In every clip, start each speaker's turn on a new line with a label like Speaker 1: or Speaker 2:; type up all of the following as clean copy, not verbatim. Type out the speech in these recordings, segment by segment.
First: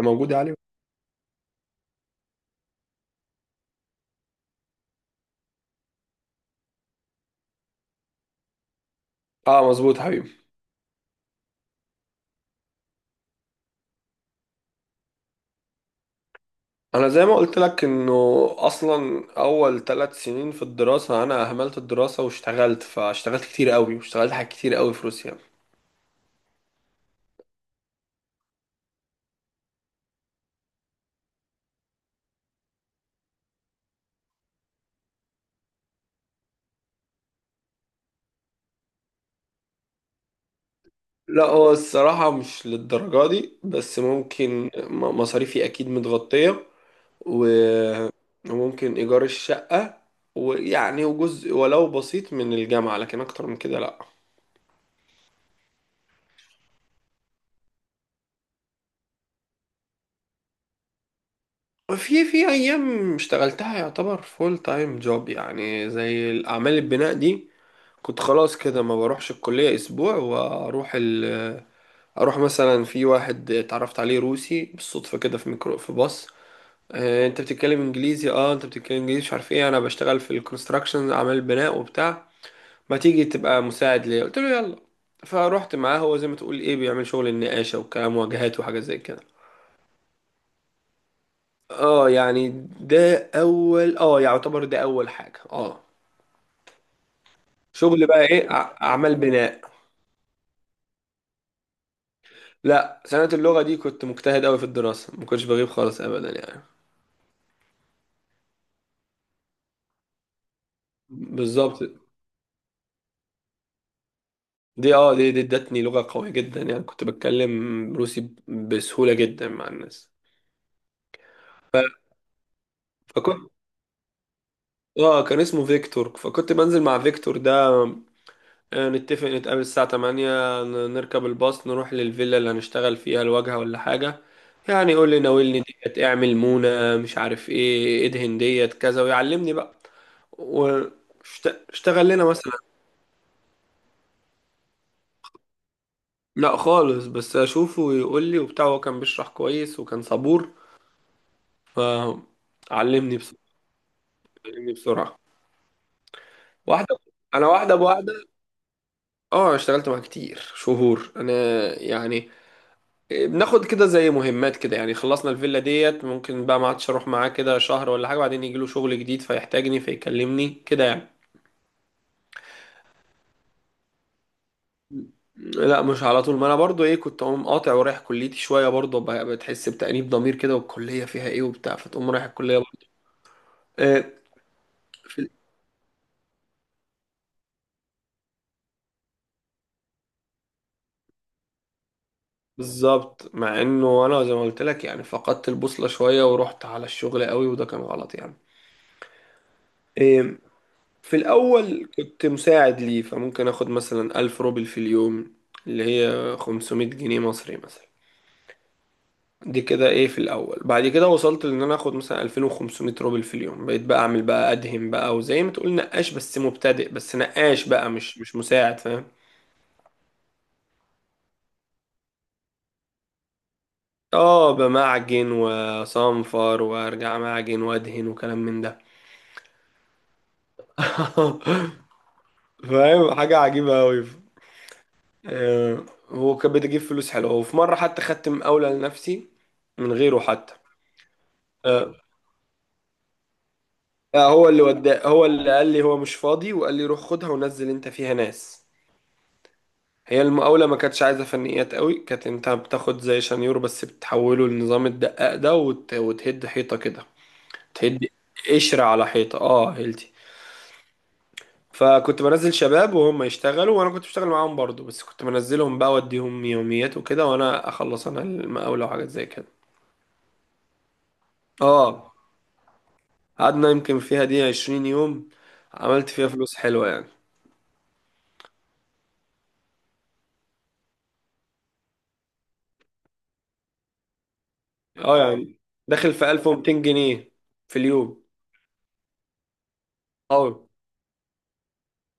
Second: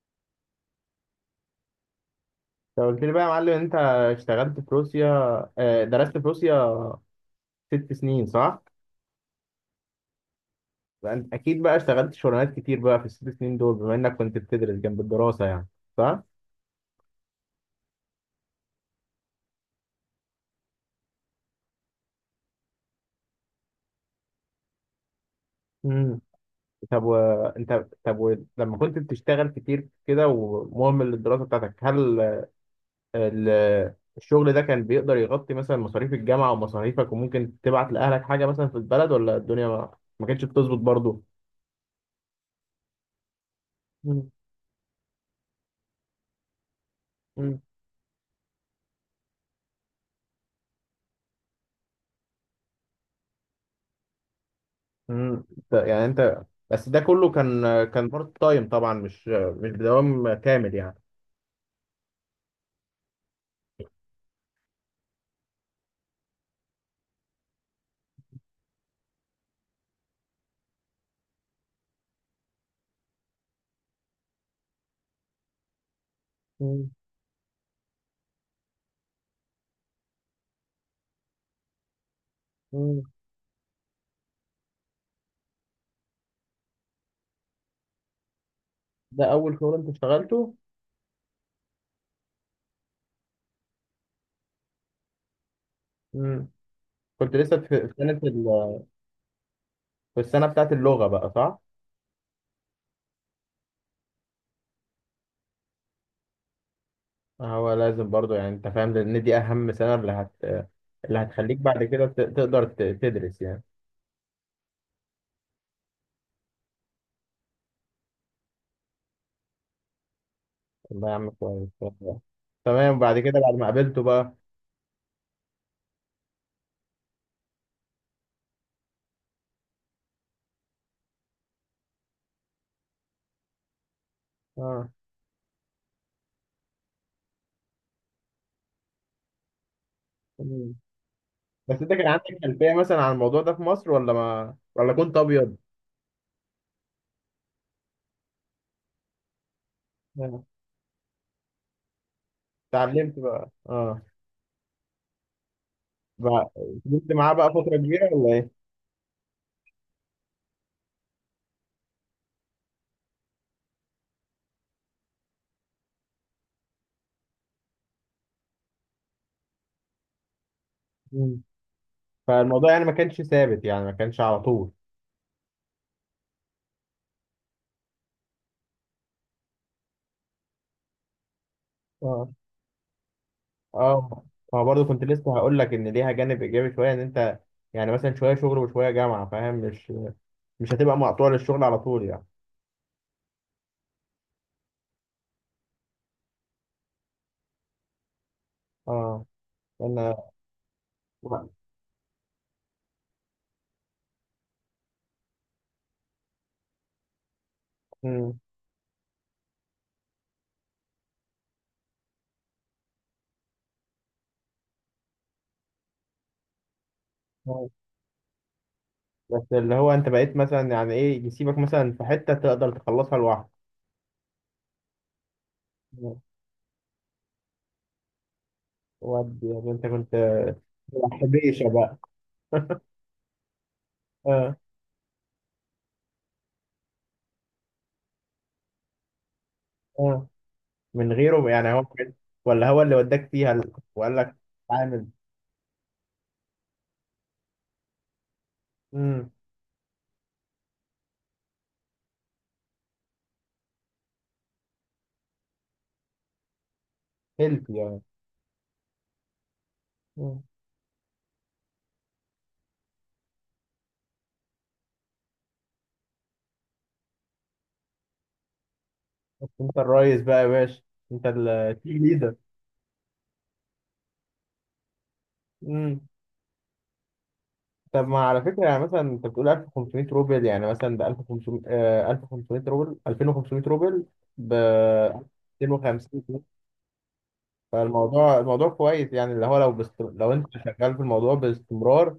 Speaker 1: موجود يا علي.
Speaker 2: لو قلت لي بقى يا معلم انت اشتغلت في روسيا، درست في روسيا 6 سنين، صح؟
Speaker 1: اه، مظبوط حبيبي.
Speaker 2: فانت اكيد بقى اشتغلت شغلانات كتير بقى في ال6 سنين دول بما انك كنت بتدرس جنب الدراسة يعني، صح؟
Speaker 1: انا زي ما قلت لك انه اصلا اول 3 سنين في الدراسه انا اهملت الدراسه واشتغلت، فاشتغلت كتير قوي، واشتغلت حاجات كتير قوي في روسيا.
Speaker 2: امم. طب وانت طب و... لما كنت بتشتغل كتير كده ومهمل للدراسة بتاعتك، ال... الشغل ده كان بيقدر يغطي مثلا مصاريف الجامعة ومصاريفك وممكن تبعت لأهلك حاجة مثلا في البلد، ولا الدنيا ما كانتش بتظبط برضه؟
Speaker 1: لا، هو الصراحه مش للدرجه دي، بس ممكن مصاريفي اكيد متغطيه. و- وممكن ايجار الشقه، ويعني وجزء ولو بسيط من الجامعه، لكن اكتر من كده لا.
Speaker 2: مم. يعني انت بس ده كله كان بارت تايم طبعا، مش بدوام كامل يعني.
Speaker 1: في ايام اشتغلتها يعتبر فول تايم جوب، يعني زي الاعمال البناء دي كنت خلاص كده ما بروحش الكلية أسبوع، وأروح ال أروح مثلا في واحد اتعرفت عليه روسي بالصدفة كده، في ميكرو، في باص.
Speaker 2: مم.
Speaker 1: آه، أنت بتتكلم إنجليزي، مش عارف إيه، أنا بشتغل في الكونستراكشن، أعمال بناء وبتاع، ما
Speaker 2: مم.
Speaker 1: تيجي تبقى مساعد ليا؟ قلت له يلا. فروحت معاه، هو زي ما تقول إيه، بيعمل شغل النقاشة والكلام، واجهات وحاجات زي كده.
Speaker 2: ده اول شغل انت اشتغلته؟
Speaker 1: أه، يعني ده أول، يعتبر ده أول حاجة.
Speaker 2: مم. كنت لسه في
Speaker 1: شغل بقى إيه؟ أعمال بناء.
Speaker 2: في السنه بتاعت اللغه بقى، صح؟
Speaker 1: لا، سنة اللغة دي كنت مجتهد أوي في الدراسة، ما كنتش بغيب خالص أبدا يعني.
Speaker 2: هو لازم برضو يعني انت فاهم، لان دي اهم سنه اللي هتخليك
Speaker 1: بالظبط.
Speaker 2: بعد كده تقدر تدرس يعني.
Speaker 1: دي اه دي دي ادتني لغة قوية جدا، يعني كنت بتكلم روسي بسهولة جدا مع الناس.
Speaker 2: والله يا عم كويس والله. تمام، بعد كده
Speaker 1: فكنت
Speaker 2: بعد ما قابلته بقى.
Speaker 1: اه كان اسمه فيكتور، فكنت بنزل مع فيكتور ده. نتفق نتقابل الساعة 8، نركب الباص، نروح للفيلا اللي هنشتغل فيها الواجهة ولا حاجة.
Speaker 2: اه.
Speaker 1: يعني يقول لي ناولني ديت، اعمل مونة، مش عارف ايه، ادهن ديت كذا، ويعلمني بقى.
Speaker 2: مم. بس انت كان
Speaker 1: واشتغل
Speaker 2: عندك
Speaker 1: لنا مثلا.
Speaker 2: خلفيه مثلا عن الموضوع ده في مصر، ولا ما، ولا كنت ابيض؟
Speaker 1: لا خالص، بس اشوفه ويقول لي وبتاع، هو كان بيشرح كويس وكان
Speaker 2: آه.
Speaker 1: صبور. فعلمني
Speaker 2: اتعلمت
Speaker 1: بسرعة
Speaker 2: بقى، اه.
Speaker 1: علمني بسرعة
Speaker 2: بقى-
Speaker 1: واحدة.
Speaker 2: فضلت معاه
Speaker 1: انا،
Speaker 2: بقى
Speaker 1: واحدة
Speaker 2: فترة
Speaker 1: بواحدة.
Speaker 2: كبيرة ولا ايه؟
Speaker 1: اه، اشتغلت معاه كتير شهور انا، يعني بناخد كده زي مهمات كده، يعني خلصنا الفيلا ديت ممكن بقى ما عادش اروح معاه كده شهر ولا حاجة، بعدين يجي له شغل جديد فيحتاجني فيكلمني كده يعني.
Speaker 2: مم. فالموضوع يعني ما كانش ثابت، يعني ما كانش على طول.
Speaker 1: لا، مش على طول. ما انا برضو كنت اقوم قاطع ورايح كليتي شوية برضو، بتحس بتأنيب ضمير كده، والكلية فيها ايه وبتاع، فتقوم رايح
Speaker 2: اه،
Speaker 1: الكلية برضو. آه،
Speaker 2: اه. ما برضه كنت لسه هقول لك ان ليها جانب ايجابي شويه، ان انت يعني مثلا شويه شغل وشويه جامعه، فاهم؟ مش هتبقى مقطوع للشغل على طول يعني.
Speaker 1: بالظبط. مع انه انا زي ما قلت لك، يعني فقدت البوصلة شوية ورحت على الشغل قوي، وده كان غلط يعني.
Speaker 2: اه. انا.
Speaker 1: إيه، في الاول كنت مساعد ليه، فممكن اخد مثلا 1000 روبل في اليوم، اللي هي 500 جنيه مصري مثلا.
Speaker 2: مم.
Speaker 1: دي كده في الاول. بعد كده وصلت لان انا اخد مثلا 2500 روبل في اليوم، بقيت بقى اعمل بقى ادهم بقى، وزي ما تقول نقاش بس مبتدئ، بس
Speaker 2: آه.
Speaker 1: نقاش بقى مش مساعد، فاهم؟
Speaker 2: بس اللي هو انت بقيت مثلا يعني ايه، يسيبك مثلا في حته تقدر تخلصها لوحدك.
Speaker 1: اه، بمعجن
Speaker 2: آه.
Speaker 1: وصنفر وارجع معجن وادهن، وكلام من ده.
Speaker 2: ودي يعني انت كنت بتلعب حبيشه بقى.
Speaker 1: فاهم؟ حاجة عجيبة أوي.
Speaker 2: اه،
Speaker 1: هو كان بيجيب فلوس حلوة، وفي مرة حتى خدت مقاولة لنفسي من غيره
Speaker 2: اه.
Speaker 1: حتى.
Speaker 2: من غيره يعني،
Speaker 1: آه،
Speaker 2: ولا هو اللي وداك فيها وقال
Speaker 1: آه،
Speaker 2: لك؟
Speaker 1: هو اللي ودا،
Speaker 2: اتعامل.
Speaker 1: هو اللي قال لي هو مش فاضي، وقال لي روح خدها ونزل انت فيها ناس.
Speaker 2: امم.
Speaker 1: هي المقاولة ما كانتش عايزة فنيات قوي، كانت انت بتاخد زي شنيور بس بتحوله لنظام الدقاق ده، وتهد حيطة كده.
Speaker 2: هيلب يعني.
Speaker 1: تهد قشرة على حيطة، هيلتي.
Speaker 2: مم.
Speaker 1: فكنت بنزل شباب وهم يشتغلوا، وانا كنت بشتغل معاهم برضو، بس كنت بنزلهم بقى اوديهم يوميات وكده، وانا اخلص انا المقاولة وحاجات زي كده.
Speaker 2: بس انت الريس بقى يا باشا، انت التيم
Speaker 1: اه،
Speaker 2: ليدر.
Speaker 1: قعدنا يمكن فيها دي 20 يوم،
Speaker 2: امم.
Speaker 1: عملت فيها فلوس حلوة يعني.
Speaker 2: طب ما على فكره، يعني مثلا انت بتقول 1500 روبل يعني مثلا ب 1500، 1500 روبل، 2500 روبل، ب
Speaker 1: اه يعني، داخل
Speaker 2: 250
Speaker 1: في
Speaker 2: جنيه.
Speaker 1: 1200 جنيه في اليوم.
Speaker 2: فالموضوع الموضوع كويس، يعني اللي هو لو انت
Speaker 1: اه
Speaker 2: شغال في الموضوع باستمرار،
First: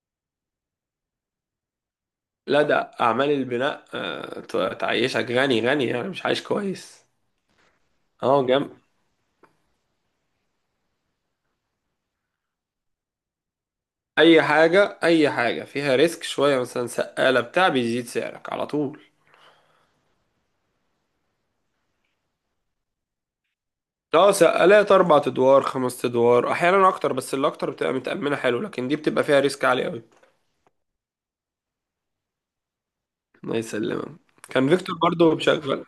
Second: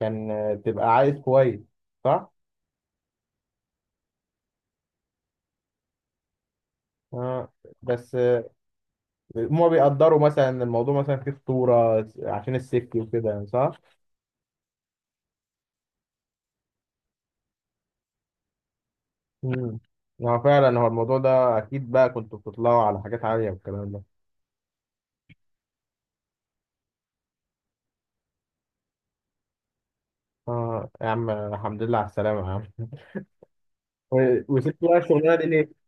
Speaker 2: كان تبقى عايز كويس، صح؟
Speaker 1: لا، ده اعمال البناء تعيشك غني غني يعني، مش عايش كويس.
Speaker 2: آه. بس
Speaker 1: اه، جنب.
Speaker 2: هما بيقدروا مثلا إن الموضوع مثلا فيه خطورة عشان السيفتي وكده يعني، صح؟
Speaker 1: اي حاجة اي حاجة فيها ريسك شوية، مثلا سقالة بتاع بيزيد سعرك على طول.
Speaker 2: امم. هو فعلا هو الموضوع ده أكيد بقى كنتوا بتطلعوا على حاجات عالية والكلام ده.
Speaker 1: اه، سقالات 4 ادوار 5 ادوار احيانا اكتر، بس اللي اكتر بتبقى متأمنة حلو، لكن دي بتبقى فيها ريسك عالي قوي.
Speaker 2: آه يا عم، الحمد لله على السلامة يا عم.
Speaker 1: الله يسلمك. كان
Speaker 2: وسبت
Speaker 1: فيكتور
Speaker 2: بقى الشغلانة
Speaker 1: برضو
Speaker 2: دي ليه؟
Speaker 1: مشغل،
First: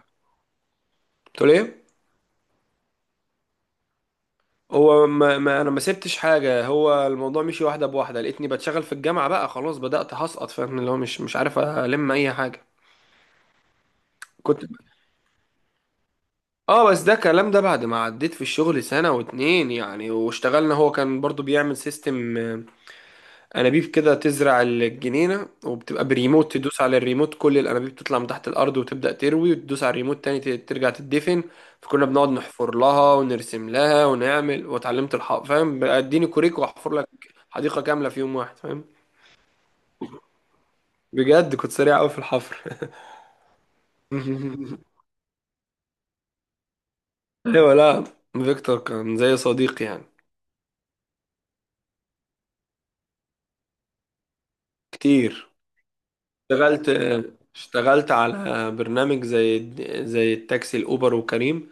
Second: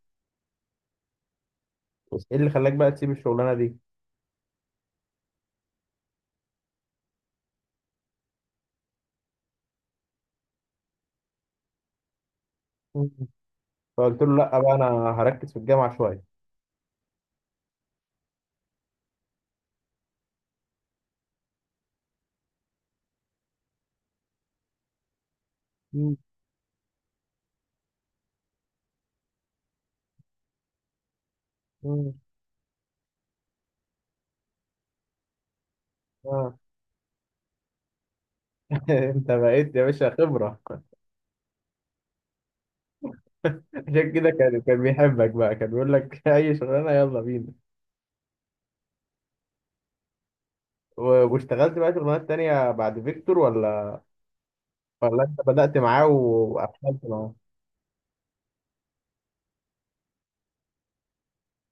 Speaker 1: قلت ليه.
Speaker 2: إيه اللي خلاك بقى تسيب الشغلانة دي؟
Speaker 1: هو ما انا ما سبتش حاجه، هو الموضوع مشي واحده بواحده، لقيتني بتشغل في الجامعه بقى، خلاص بدات هسقط، فاهم؟ اللي هو مش عارف الم اي حاجه،
Speaker 2: مم. فقلت له لأ
Speaker 1: كنت.
Speaker 2: بقى أنا هركز في الجامعة شوية.
Speaker 1: اه، بس ده الكلام ده بعد ما عديت في الشغل سنه واتنين يعني، واشتغلنا. هو كان برضو بيعمل سيستم انابيب كده، تزرع الجنينه وبتبقى
Speaker 2: مم.
Speaker 1: بريموت، تدوس على الريموت كل الانابيب تطلع من تحت الارض وتبدا تروي، وتدوس على الريموت تاني ترجع تدفن. فكنا
Speaker 2: مم.
Speaker 1: بنقعد نحفر لها ونرسم لها ونعمل، واتعلمت الحفر، فاهم بقى، اديني
Speaker 2: آه.
Speaker 1: كوريك واحفر لك حديقه كامله في يوم واحد، فاهم؟
Speaker 2: أنت بقيت يا باشا خبرة.
Speaker 1: بجد كنت سريع قوي في الحفر.
Speaker 2: عشان كده كان بيحبك بقى، كان بيقول لك أي شغلانة يلا بينا.
Speaker 1: ايوه لا، فيكتور كان زي صديقي يعني.
Speaker 2: واشتغلت بقى شغلانات تانية بعد فيكتور، ولا انت
Speaker 1: كتير.
Speaker 2: بدأت معاه
Speaker 1: اشتغلت
Speaker 2: وقفلت معاه؟
Speaker 1: اشتغلت على برنامج زي التاكسي الاوبر وكريم،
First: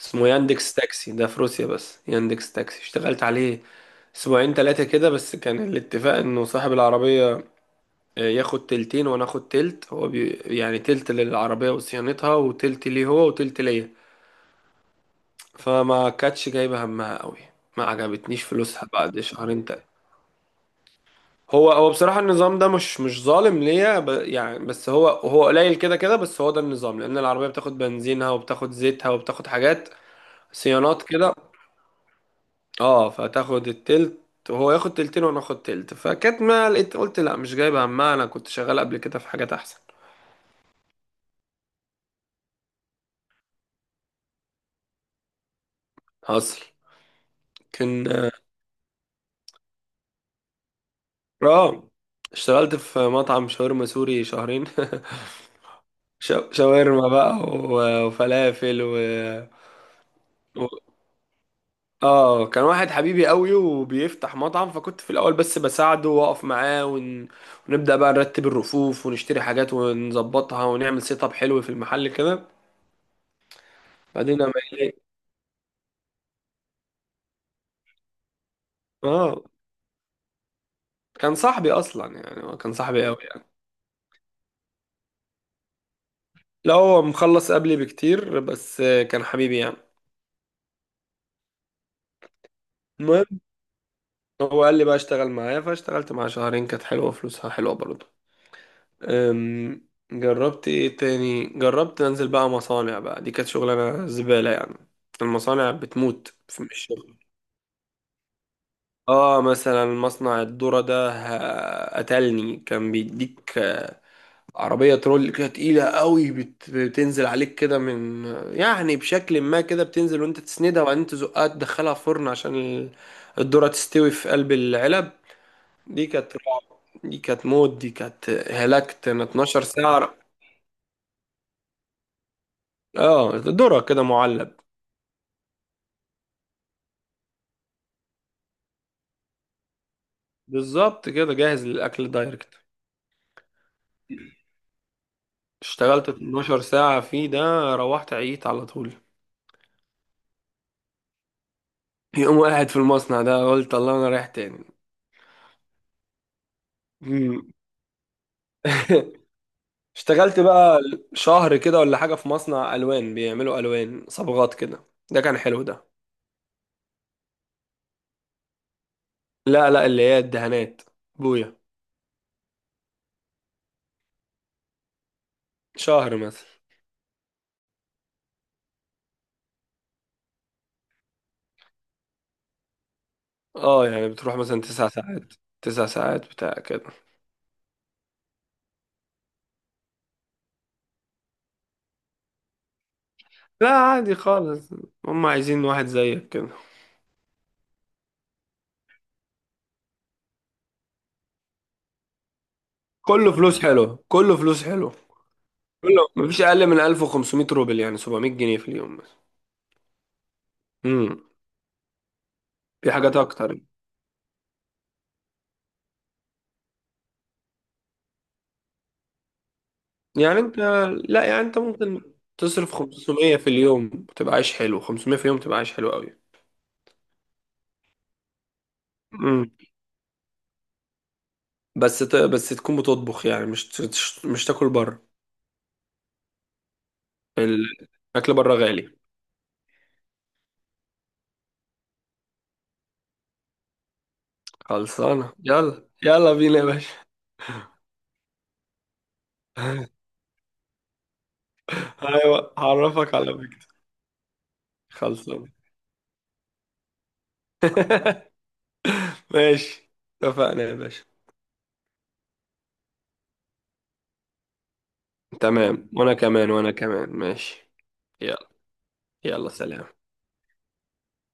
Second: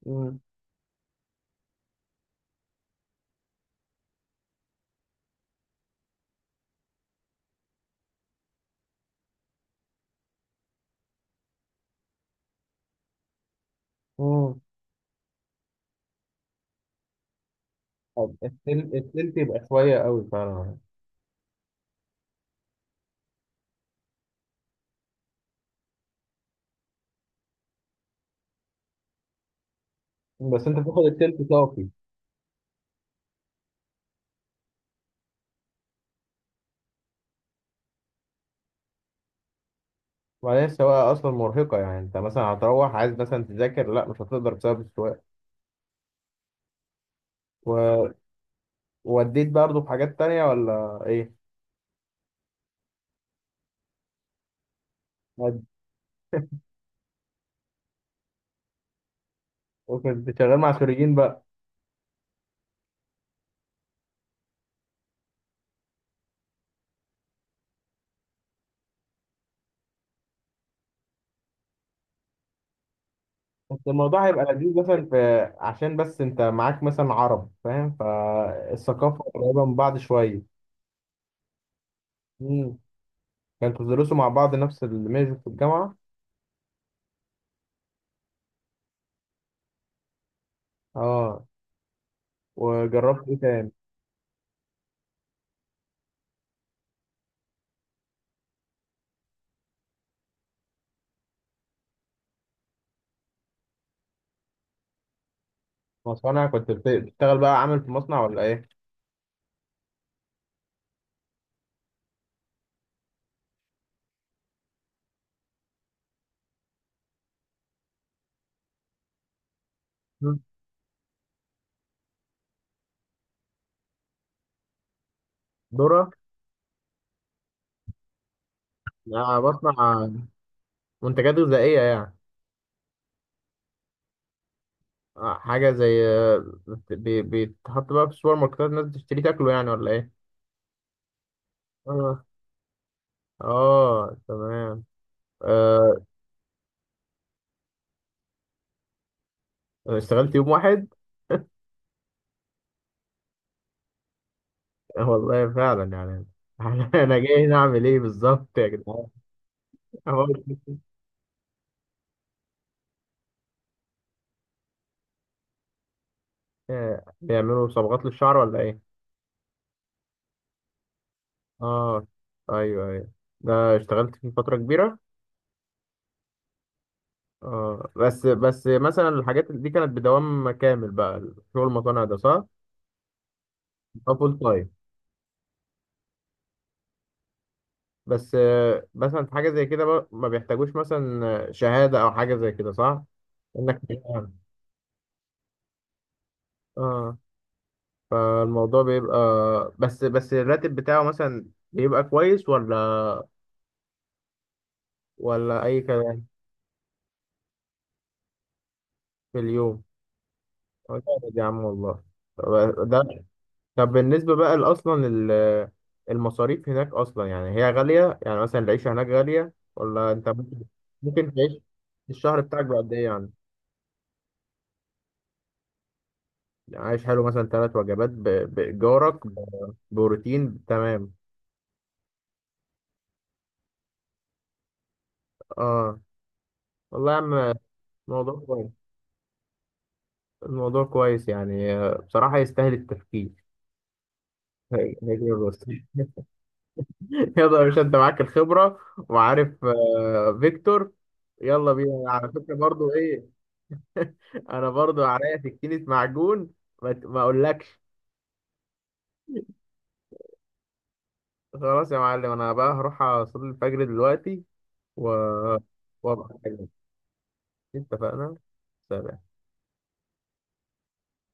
Speaker 1: اسمه
Speaker 2: مم.
Speaker 1: ياندكس تاكسي ده في روسيا، بس ياندكس تاكسي اشتغلت عليه اسبوعين تلاتة كده بس. كان الاتفاق انه صاحب العربية ياخد تلتين وانا اخد تلت، هو بي يعني، تلت للعربية وصيانتها وتلت ليه هو وتلت ليا.
Speaker 2: مم.
Speaker 1: فما كانتش جايبة همها قوي، ما
Speaker 2: طب
Speaker 1: عجبتنيش فلوسها بعد
Speaker 2: التلت يبقى
Speaker 1: شهرين تلاتة.
Speaker 2: شوية قوي فعلا.
Speaker 1: هو بصراحة النظام ده مش ظالم ليا، يعني، بس هو قليل كده كده، بس هو ده النظام، لأن العربية بتاخد بنزينها وبتاخد زيتها وبتاخد حاجات
Speaker 2: بس انت
Speaker 1: صيانات
Speaker 2: بتاخد
Speaker 1: كده.
Speaker 2: التلت صافي.
Speaker 1: اه، فتاخد التلت وهو ياخد تلتين وانا اخد تلت. فكانت، ما لقيت، قلت لا، مش جايب همها. انا كنت شغال قبل كده في حاجات احسن.
Speaker 2: وبعدين السواقة أصلا مرهقة، يعني انت مثلا هتروح عايز مثلا تذاكر، لا مش هتقدر بسبب السواقة.
Speaker 1: حصل. كان
Speaker 2: و- ووديت برضه في حاجات تانية ولا ايه؟
Speaker 1: اه، اشتغلت في مطعم شاورما سوري شهرين.
Speaker 2: ود-
Speaker 1: شاورما بقى وفلافل، و...
Speaker 2: وكنت شغال
Speaker 1: و...
Speaker 2: مع سوريين بقى؟
Speaker 1: اه كان واحد حبيبي قوي وبيفتح مطعم، فكنت في الاول بس بساعده واقف معاه، ونبدأ بقى نرتب الرفوف ونشتري حاجات ونظبطها، ونعمل سيت اب حلو في المحل كده.
Speaker 2: بس الموضوع
Speaker 1: بعدين
Speaker 2: هيبقى
Speaker 1: لما
Speaker 2: لذيذ
Speaker 1: يلاقي-
Speaker 2: مثلا، في عشان بس انت معاك مثلا عرب فاهم، فالثقافة
Speaker 1: اه،
Speaker 2: قريبة من بعض شوية.
Speaker 1: كان صاحبي اصلا يعني، هو كان
Speaker 2: مم.
Speaker 1: صاحبي قوي يعني.
Speaker 2: كانتوا تدرسوا مع بعض نفس الميجر في الجامعة؟
Speaker 1: لا، هو مخلص قبلي بكتير، بس كان حبيبي يعني.
Speaker 2: اه. وجربت ايه
Speaker 1: المهم،
Speaker 2: تاني؟
Speaker 1: هو قال لي بقى اشتغل معايا، فاشتغلت معاه شهرين كانت حلوه، فلوسها حلوه برضه. جربت ايه تاني؟ جربت انزل بقى مصانع بقى، دي كانت شغلانه زباله يعني. المصانع بتموت
Speaker 2: مصانع،
Speaker 1: في،
Speaker 2: كنت
Speaker 1: مش شغل.
Speaker 2: بتشتغل بقى عامل في مصنع ولا ايه؟
Speaker 1: اه، مثلا مصنع الذرة ده قتلني. كان بيديك عربية ترول كده تقيلة قوي، بتنزل عليك كده من، يعني بشكل ما كده، بتنزل
Speaker 2: مم.
Speaker 1: وانت تسندها، وبعدين تزقها تدخلها فرن عشان الذرة تستوي في قلب العلب. دي
Speaker 2: ذرة.
Speaker 1: كانت رعب، دي كانت موت، دي كانت هلكت انا
Speaker 2: آه،
Speaker 1: 12
Speaker 2: بصنع
Speaker 1: ساعة.
Speaker 2: منتجات غذائية يعني.
Speaker 1: اه، ذرة كده معلب.
Speaker 2: آه، حاجة زي، بيتحط بقى في السوبر ماركتات، الناس بتشتري تاكله يعني ولا ايه؟
Speaker 1: بالظبط كده، جاهز للأكل
Speaker 2: اه.
Speaker 1: دايركت.
Speaker 2: اه، تمام. آه.
Speaker 1: اشتغلت 12 ساعة فيه ده، روحت عييت على طول.
Speaker 2: اشتغلت يوم واحد.
Speaker 1: يقوم قاعد في المصنع ده، قلت الله انا رايح تاني.
Speaker 2: آه، والله فعلا يعني. انا جاي
Speaker 1: مم.
Speaker 2: هنا اعمل ايه بالظبط يا جدعان؟ هو.
Speaker 1: اشتغلت بقى شهر كده ولا حاجة في مصنع ألوان، بيعملوا ألوان، صبغات كده، ده كان حلو ده.
Speaker 2: آه، بيعملوا صبغات للشعر ولا ايه؟
Speaker 1: لا لا، اللي هي الدهانات، بويا.
Speaker 2: اه، ايوه ايوه. ده اشتغلت فيه فترة كبيرة؟
Speaker 1: شهر مثلا.
Speaker 2: اه، بس مثلا الحاجات دي كانت بدوام كامل بقى؟ شغل المصانع ده، صح؟
Speaker 1: اه يعني،
Speaker 2: اه،
Speaker 1: بتروح
Speaker 2: فول
Speaker 1: مثلا
Speaker 2: تايم.
Speaker 1: 9 ساعات، 9 ساعات بتاع كده.
Speaker 2: بس مثلا في حاجة زي كده بقى ما بيحتاجوش مثلا شهادة أو حاجة زي كده، صح؟
Speaker 1: لا،
Speaker 2: إنك.
Speaker 1: عادي خالص، هم عايزين واحد زيك كده.
Speaker 2: اه. فالموضوع بيبقى، بس الراتب بتاعه مثلا بيبقى كويس، ولا
Speaker 1: كله فلوس حلو، كله فلوس حلو،
Speaker 2: ولا أي
Speaker 1: كله
Speaker 2: كلام.
Speaker 1: مفيش أقل من 1500 روبل يعني 700 جنيه في اليوم مثلا.
Speaker 2: في اليوم؟ آه،
Speaker 1: امم.
Speaker 2: جامد يا عم والله. طب
Speaker 1: في حاجات
Speaker 2: ده
Speaker 1: أكتر.
Speaker 2: بالنسبة بقى، أصلا المصاريف هناك أصلا يعني هي غالية، يعني مثلا العيشة هناك غالية ولا أنت
Speaker 1: يعني أنت
Speaker 2: ممكن
Speaker 1: لا،
Speaker 2: ممكن
Speaker 1: يعني
Speaker 2: تعيش؟
Speaker 1: أنت ممكن
Speaker 2: الشهر بتاعك
Speaker 1: تصرف
Speaker 2: بقد إيه يعني؟
Speaker 1: 500 في اليوم تبقى عايش حلو، 500 في اليوم تبقى عايش حلو قوي.
Speaker 2: يعني عايش حلو مثلا ثلاث وجبات، بإيجارك،
Speaker 1: مم.
Speaker 2: بروتين، تمام.
Speaker 1: بس بس تكون بتطبخ يعني، مش تاكل بره.
Speaker 2: آه. والله يا عم،
Speaker 1: الاكل
Speaker 2: الموضوع
Speaker 1: بره
Speaker 2: كويس،
Speaker 1: غالي.
Speaker 2: الموضوع كويس يعني، بصراحة يستاهل التفكير. هي
Speaker 1: خلصانه.
Speaker 2: كده بس.
Speaker 1: يلا يلا بينا يا باشا.
Speaker 2: يلا يا باشا أنت معاك الخبرة وعارف، فيكتور. يلا بينا على
Speaker 1: ايوه،
Speaker 2: فكرة برضو،
Speaker 1: هعرفك على
Speaker 2: إيه.
Speaker 1: فكره.
Speaker 2: انا برضو عليا
Speaker 1: خلصانه.
Speaker 2: سكينة معجون. ما اقولكش.
Speaker 1: ماشي. اتفقنا يا باشا.
Speaker 2: خلاص يا معلم، انا بقى هروح اصلي الفجر دلوقتي. و
Speaker 1: تمام، وانا
Speaker 2: وابقى
Speaker 1: كمان، وانا
Speaker 2: أكلمك.
Speaker 1: كمان ماشي.
Speaker 2: اتفقنا.
Speaker 1: يلا.
Speaker 2: سلام.
Speaker 1: يلا سلام.